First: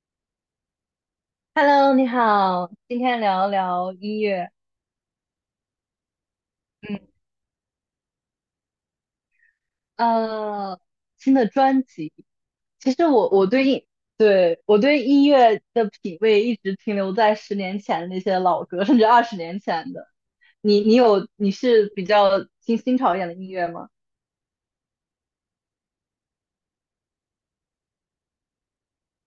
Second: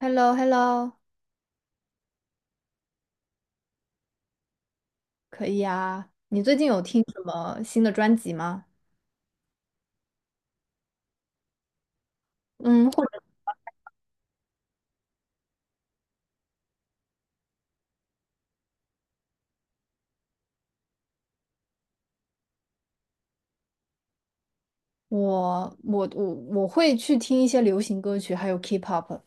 h e l l o h e l l o Hello，你好，今天聊聊音乐，可以啊。你最近有听嗯，什么新的专辑吗？呃，新的专辑。嗯，其或实者我我对音，对，我对音乐的品味一直停留在十年前的那些老歌，甚至二十年前的。你是比较听新潮一点的音乐吗？我会去听一些流行歌曲，还有 K-pop。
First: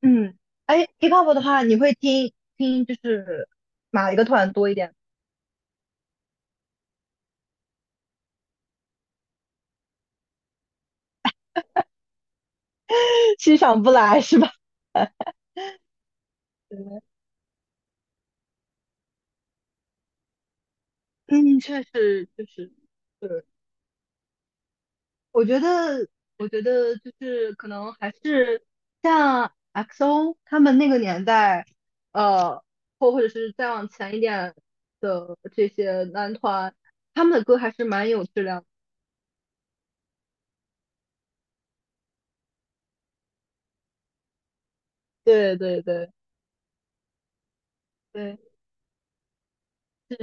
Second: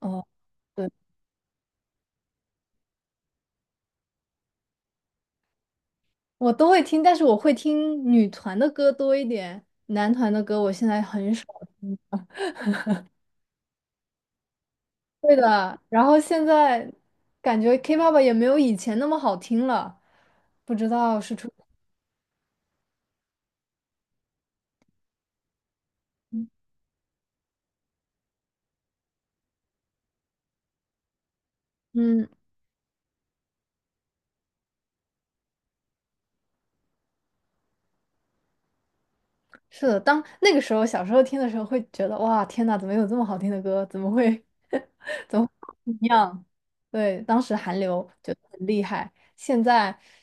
哦，嗯，哎对，，K-pop 的话，你会听听就是哪一个团多一点？我都会听，但是我会听女团的歌多一点，男团的歌我现在很少听。欣赏不来是吧？对 的，然后现在对感觉 K-pop 也没有以前那么好听了，不知道是出。嗯，确实，确实。我觉得，我觉得就是可能还是像 XO 他们那个年代，嗯，呃，或者是再往前一点的这些男团，他们的歌还是蛮有质量的。是的，当那个时候小时候听的时候，会觉得哇，天呐，怎么有这么好听的歌？怎么会？对对一对，样，对，当时韩流就对，很厉害，现在是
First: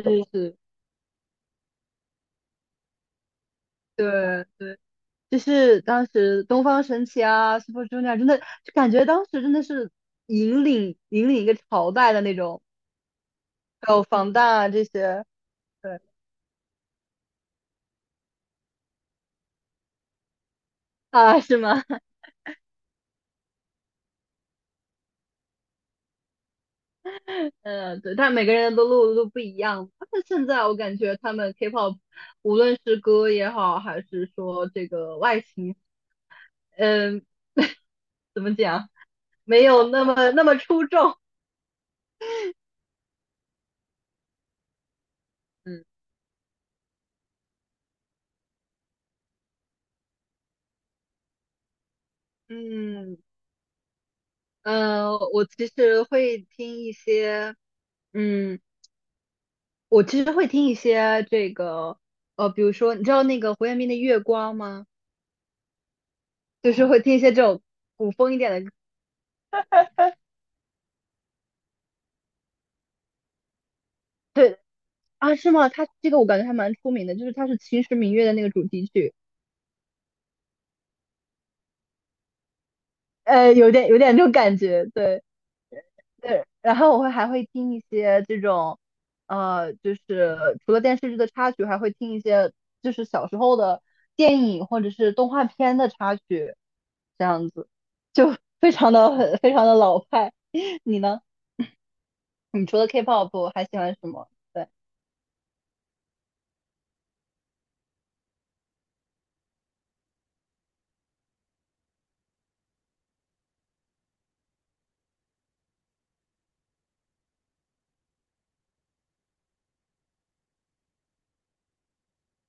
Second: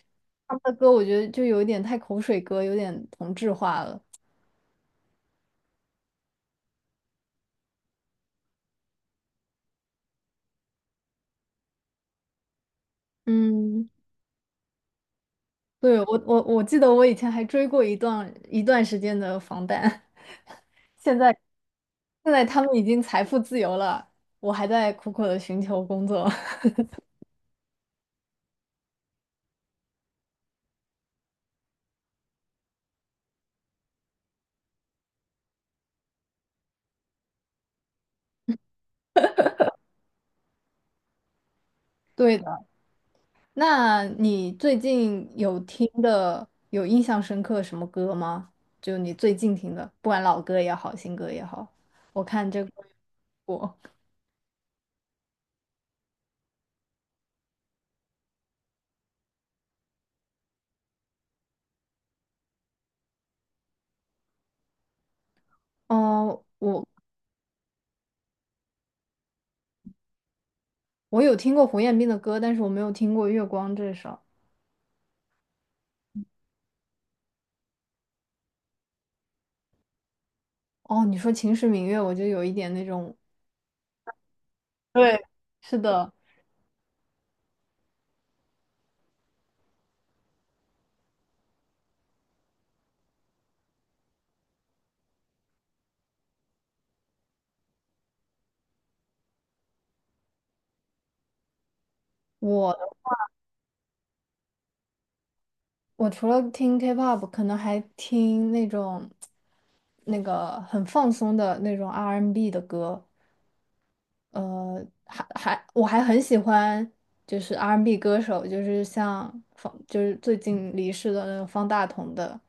他是，们的歌我觉得就有一点太口水歌，有点同质化了。对对，就是当时东方神起啊，Super Junior 真的就感觉当时真的是引领一个朝代的那种，嗯，还有防弹啊这些，对，对我记得我以前还追过一段时间的防弹，现在啊，是吗？现在他们已经财富自由了，我还在苦苦的寻求工作。对，但每个人的路都不一样。但是现在我感觉他们 K-pop，无论是歌也好，还是说这个外形，嗯、怎么讲，没有那么出众。对的。那你最近有嗯听的、有印象深刻什么歌吗？就你最近听的，不管老歌也好，新歌也好，我看这个嗯，我，呃，我其实会听一些，嗯，我其实会听一些这个，比如说，你知道那个胡彦斌的《月光》吗？嗯，就是我会听一些这种古风一点的。我有听过胡彦斌的歌，但是我没有听过《月光》这首。对啊，是吗？他这个我感觉还蛮出名的，就是他是《秦时明月》的那个主题曲。哦，你说《秦时明月》，我就有一点那种，有点这种感觉，对对，是的，对。然后我还会听一些这种，就是除了电视剧的插曲，还会听一些就是小时候的电影或者是动画片的插曲，这样子就 非常的老派。你呢？你除了 我 K-pop 还喜欢什么？对我除了听 K-pop，可能还听那种那个很放松的那种 R&B n 的歌。还我还很喜欢就是 R&B 歌手，就是像方就是最近离世的那个方大同的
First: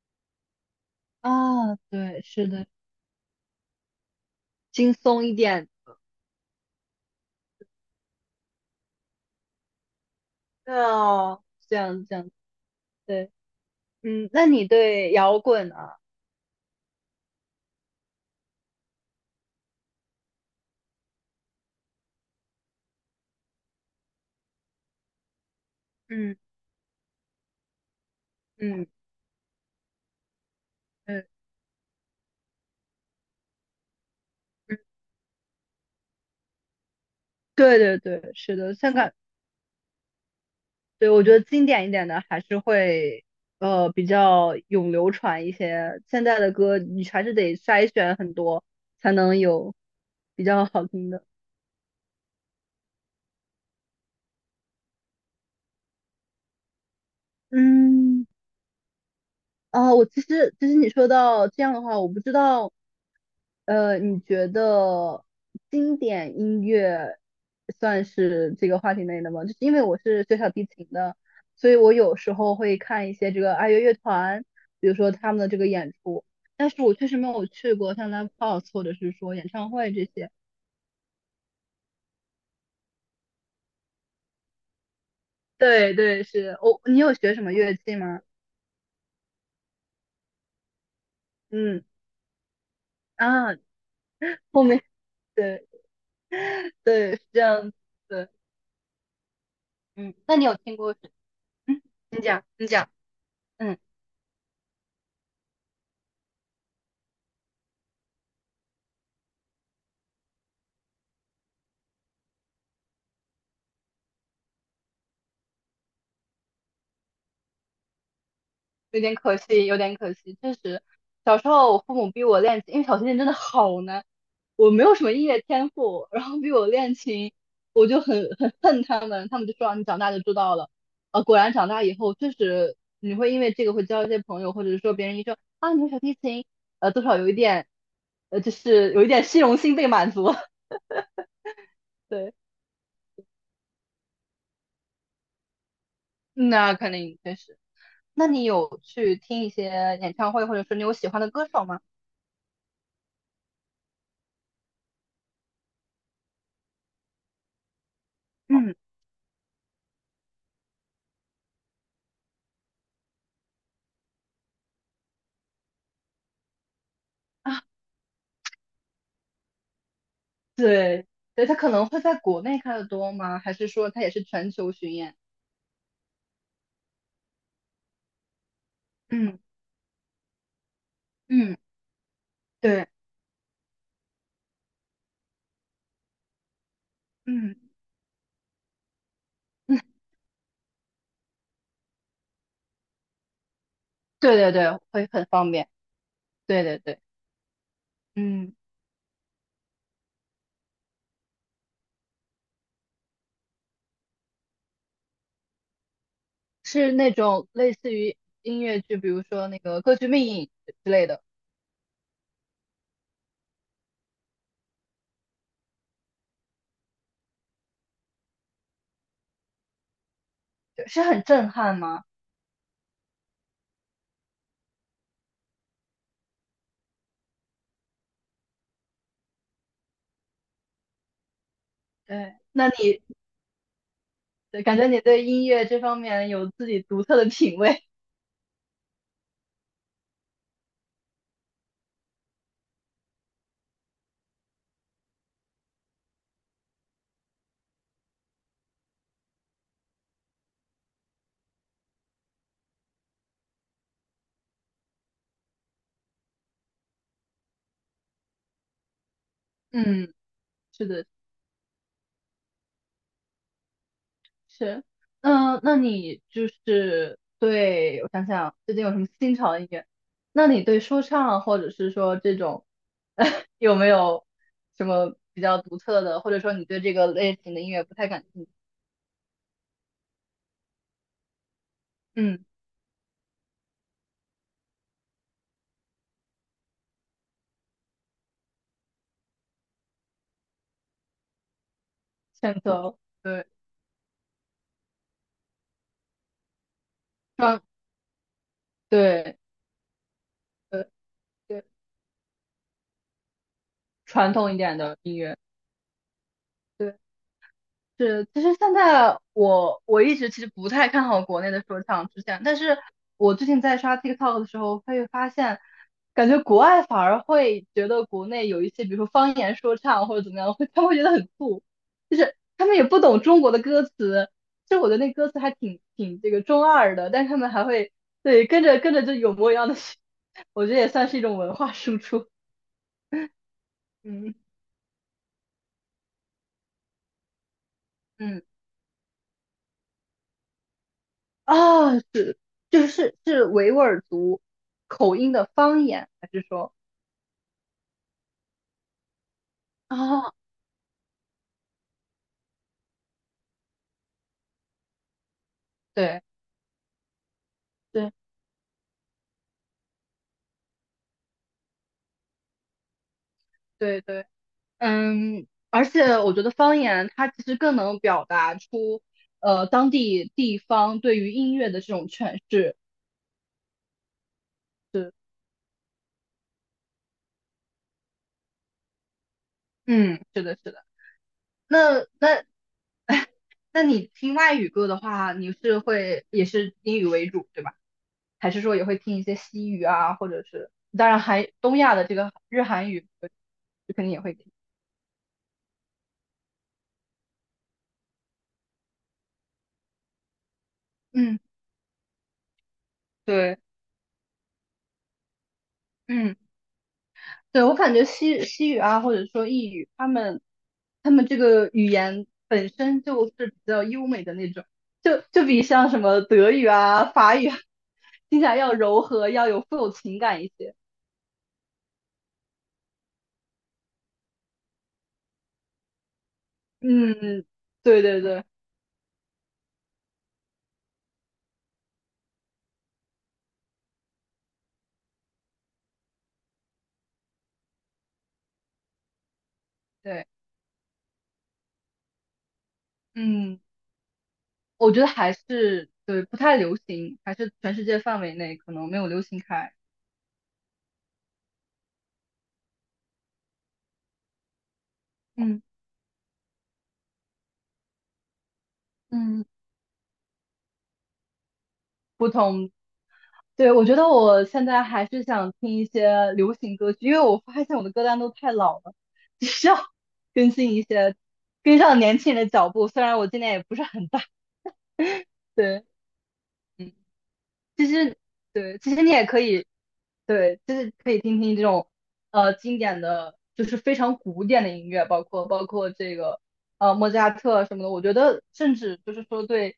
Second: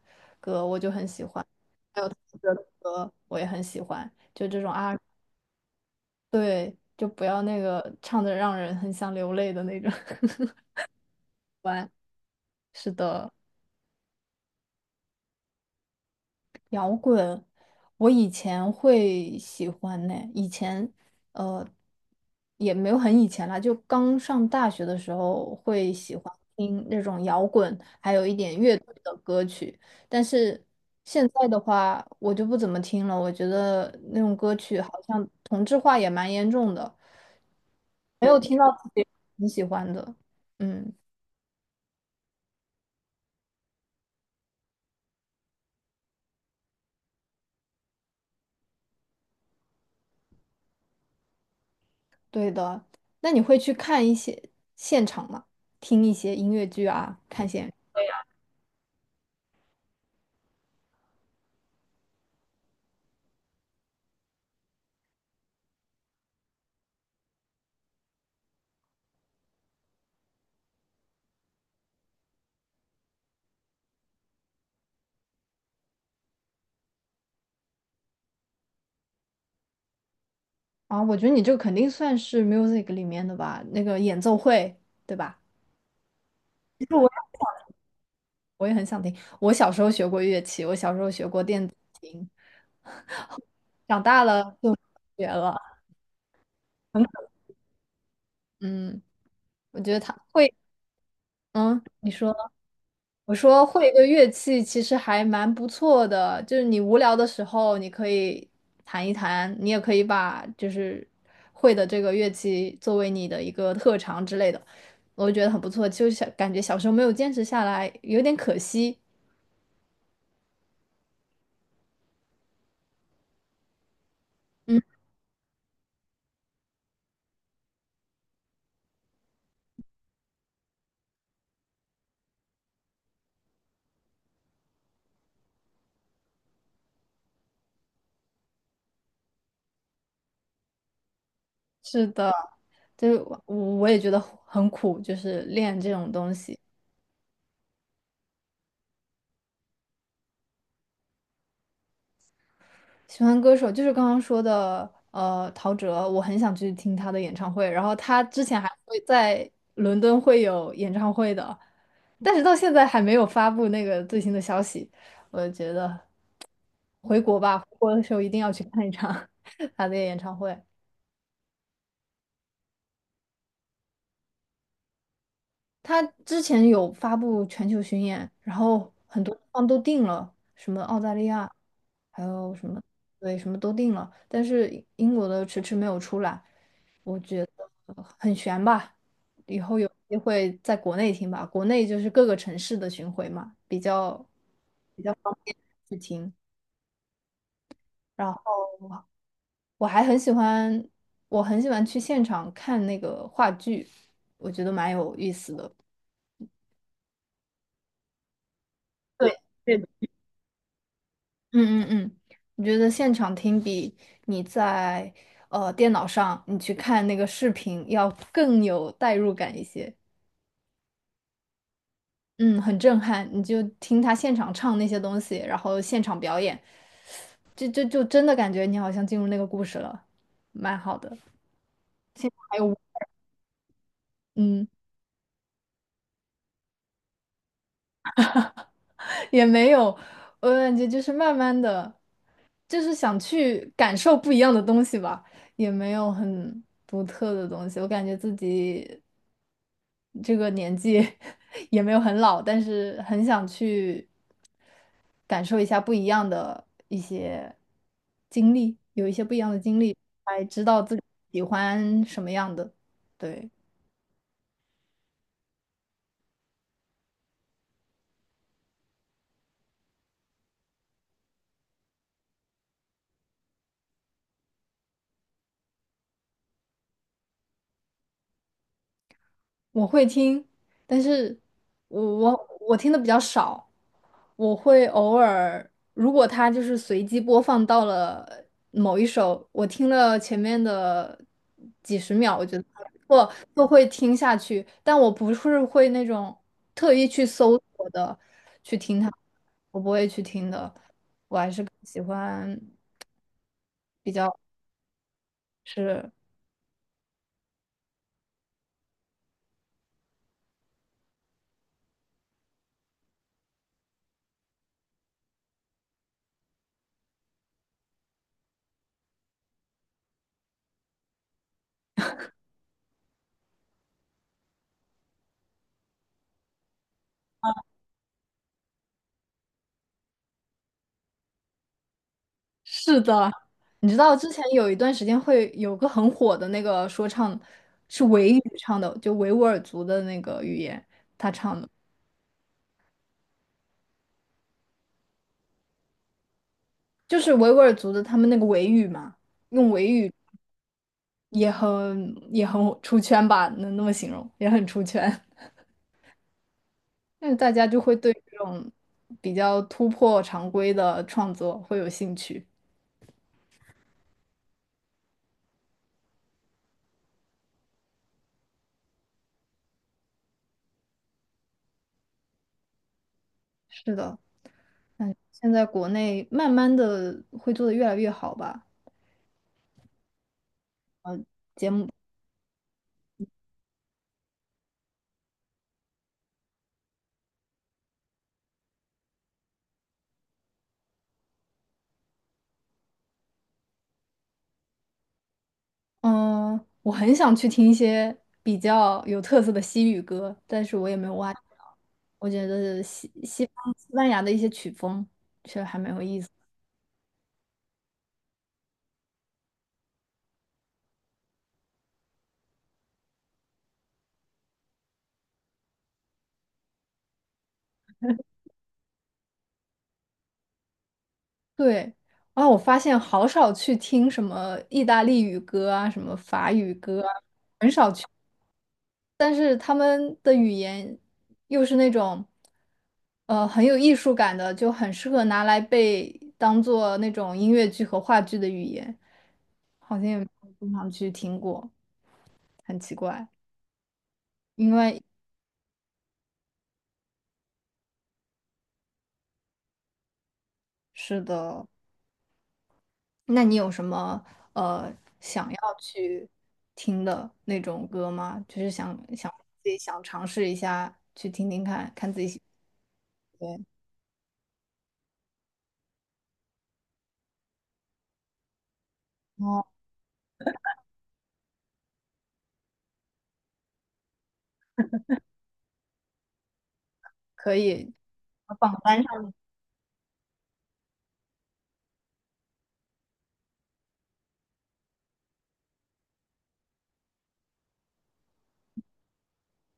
歌，我就很喜欢，啊，还有陶对，喆是的的，歌我也很喜欢，就这种 轻 R，松一点。对，就不要那个唱的让人很想流泪的那种。对哦，这完，样这样，是对，的。那你对摇滚啊？摇滚，我以前会喜欢呢。以前，呃，也没有很以前了，就刚上大学的时候会喜欢嗯听那种摇滚，还有一点乐嗯队的歌曲。但是现嗯在的话，我就不怎么听了。我觉得那种歌曲嗯。好像同质化也蛮严重的，对对没对，有听是到的，自香己港，很喜欢的。嗯，对，我觉得经典一点的还是会，比较永流传一些。现在的歌你还是得筛选很多，才能有比较好听的。对的。那你会去看一些现场吗？听一些音乐剧啊，看些。嗯。啊，我其实你说到这样的话，我不知道，你觉得经典音乐算是这个话题内的吗？就是因为我是学小提琴的，所以我有时候会看一些这个爱乐乐团，比如说他们的这个演出，但是我确实没有去过像 live house 或者是说演唱会这些。啊，我觉得你这个肯定算是 music 里面的吧，那个演奏会，对吧？对对，是我、其实你我有学什么乐器吗？我也很想听，我小时候学过乐器，我小时候学过电子嗯琴，啊，长大了后就不面学了。对对是这样子，嗯，我觉得他嗯，那你会，有听过？嗯，你你说，讲，你讲，我说嗯，会一个乐器其实还蛮不错的，就是你无聊的时候你可以弹一弹，你也可以把就是会的这个乐器作为你的一个特长之类的。我就觉得很不错，就是感觉小时候没有坚持下来，有点可惜。有点可惜，有点可惜。确实，小时候我父母逼我练琴，因为小提琴真的好难，我嗯，没有什么音乐天赋，然后逼我练琴，我就很恨他们。他们就说啊你长大就知道了。果然长大以后，确实你会因为这个会交一些朋友，或者是说别人一说啊你会小提琴，多少有一点，就是有一点虚荣心被满足。是的，对，就是我也觉得很苦，就是练这种东西。那肯定确实，那你有去听一些演唱会，或者说你有喜欢的歌手吗？喜欢歌手就是刚刚说的，陶喆，我很想去听他的演唱会。然后他之前还嗯。会在伦敦会有演唱会的，但是到现在还没有发布那个最新的消息。我觉得回国吧，啊，回国的时候一定要去看一场 他的演唱会。对，对，他可能会在国内开的多吗？还是说他也是全球巡演？他之前有发布全球巡演，然后很多嗯地方都定了，什么澳大利亚，嗯，还有什么，对，对，什么都定了，但是英国的迟迟没有出来，我觉得嗯很悬吧。以后嗯，有机会在国内听吧，国内就是各个城市的巡回嘛，比较对对对，比会较很方方便便。去听。对对对，然嗯，后我还很喜欢，我很喜欢去现场看那个话剧，我觉得蛮有意思的。是那种类似于音乐剧，比如对。说那个对。《歌剧魅影》之类的，嗯嗯嗯，我觉得现场听比你在电脑上你去看那个视频要更有代入感一些？就是很震撼吗？嗯，很震撼。你就听他现场唱那些东西，然后现场表演，就真的感觉你好像进入那个故事了，蛮好的。现对，在还那有，你对嗯，感觉你对音乐这方面有自己独特的品味。也没有，我感觉就是慢慢的，就是想去感受不一样的东西吧，也没有很独特的东西。我感觉自己。这个年纪 也没有很老，但是很想去感受一下不一样的一些经历，有一些不一样的 经历，嗯，才知道是自己的，喜欢什么样的。对。是，那你就是对，我想想，最近有什么新潮的音乐？那你对说唱或者是说这种，有没有什么比较独特的，或者说你对这个类型的音乐不太感兴趣？我会听，但是我嗯，我我听的比较少，我会偶尔，如果它就是随机播放到了某一首，我听了前面的几十秒，我觉选得还择，不错，对，就会听下去，但我不是会那种特意去搜传，索的去听它，对，我不会去听的，对，对，喜欢比较传统一点的音乐，是。对。是，其实现在我一直其实不太看好国内的说唱出现，但是我最近在刷 TikTok 的时候，会发现，感觉国外反而会觉得国内有一些，比如说方言说唱或者怎么样，会他们会觉得很酷，就是他们也不懂中国的歌词，就我觉得那歌词还挺这个中二的，但是他们还会对跟着跟着就有模有样的，我觉得也算是一种文化输出，是的，你知道之嗯。前有一段时间会有个很火的那个说唱，是维语嗯。唱的，就维吾尔族的那个语言，他唱的，啊，是维吾尔族口音的方言，还是说就是维吾尔族的他们那个维语嘛，用维语啊？也很出圈吧，能那么形容，也很出圈。对那大家就会对对这种比较突破常规的创作会有兴趣。对对，而且我觉得方言它其实更能表达出当地地方对于音乐的这种诠释。是的，是，现在国内慢慢的会做的越来越好吧，嗯，是的，是的。节目那 那你听外语歌的话，你是会也是英语为主，对吧？还是说也会听一些西语啊，或者是当然还东亚的这个日韩语，就肯定也会听。嗯，我很想去听一些比较有特色的西语歌，但是我也没有挖嗯，掘到。我觉得西方对，西班牙的一些曲风确实还蛮有意思。嗯，对，我感觉西语啊，或者说意语，他们这个语言本身就是比较优美的那种，就比像什么德语啊、法语啊听起来要柔和，要有富有情感一些。对，啊，我发现好少去听什么意大利语歌啊，什么法语歌啊嗯，对对对但是他们的语言又是那种，很有艺术感的，就很适合拿来被当做那种音乐剧和话剧的语言，好像也对，没有经常去听过，很奇怪。嗯，因我觉为得还是对不太流行，还是全世界范围内可能没有流行开。是的，那你有什么呃想要嗯去听的那种歌吗？就是想想嗯，自己想尝试一下去听听看，看自己喜不喜欢。对，我觉得我现在还是想听一些流行歌曲，因为我发现我的歌单都太老了，只哦，需要 更新一些，跟上年轻人的脚步。虽然我今年也不是很大，对，嗯，可其以。实对，榜其单实你上也的可以，对，就是可以听听这种经典的，就是非常古典的音乐，包括这个莫扎特什么的。我觉得甚至就是说对，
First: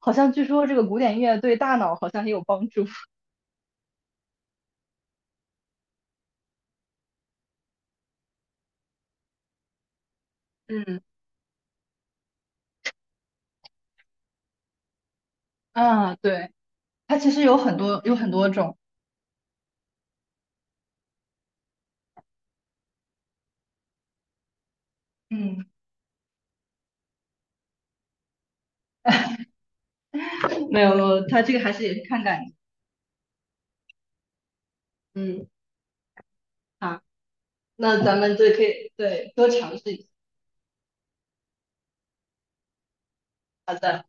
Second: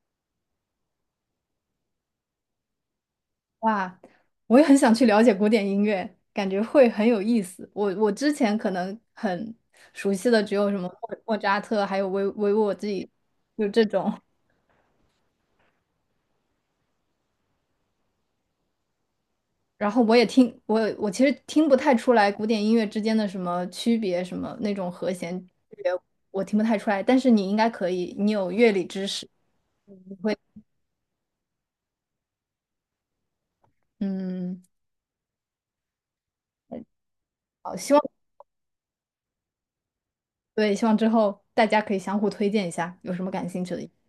好像据说这个古典音乐对大脑好像也有帮助。话，我也很想去了解古典音乐，感觉会很有意思。我之前可能很熟悉的只有什么嗯。莫扎特，还有维沃自己，就这种。啊，对，它其实有很多种，然后我也听我其实听不太出来古典音乐之间的什么区别，什么那种和弦区嗯，别，我听不太出来。但是你应该可以，你有乐理知识，会没有，它这个还是也是看感觉。嗯，嗯，好，好，希望那咱们就可以对多尝试一下。对，希望之后大家可以相互推荐一下，有什么感兴趣好的。的，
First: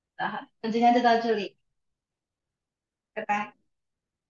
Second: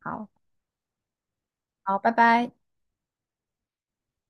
好，那好，那今天就到这里，好，拜拜。拜拜。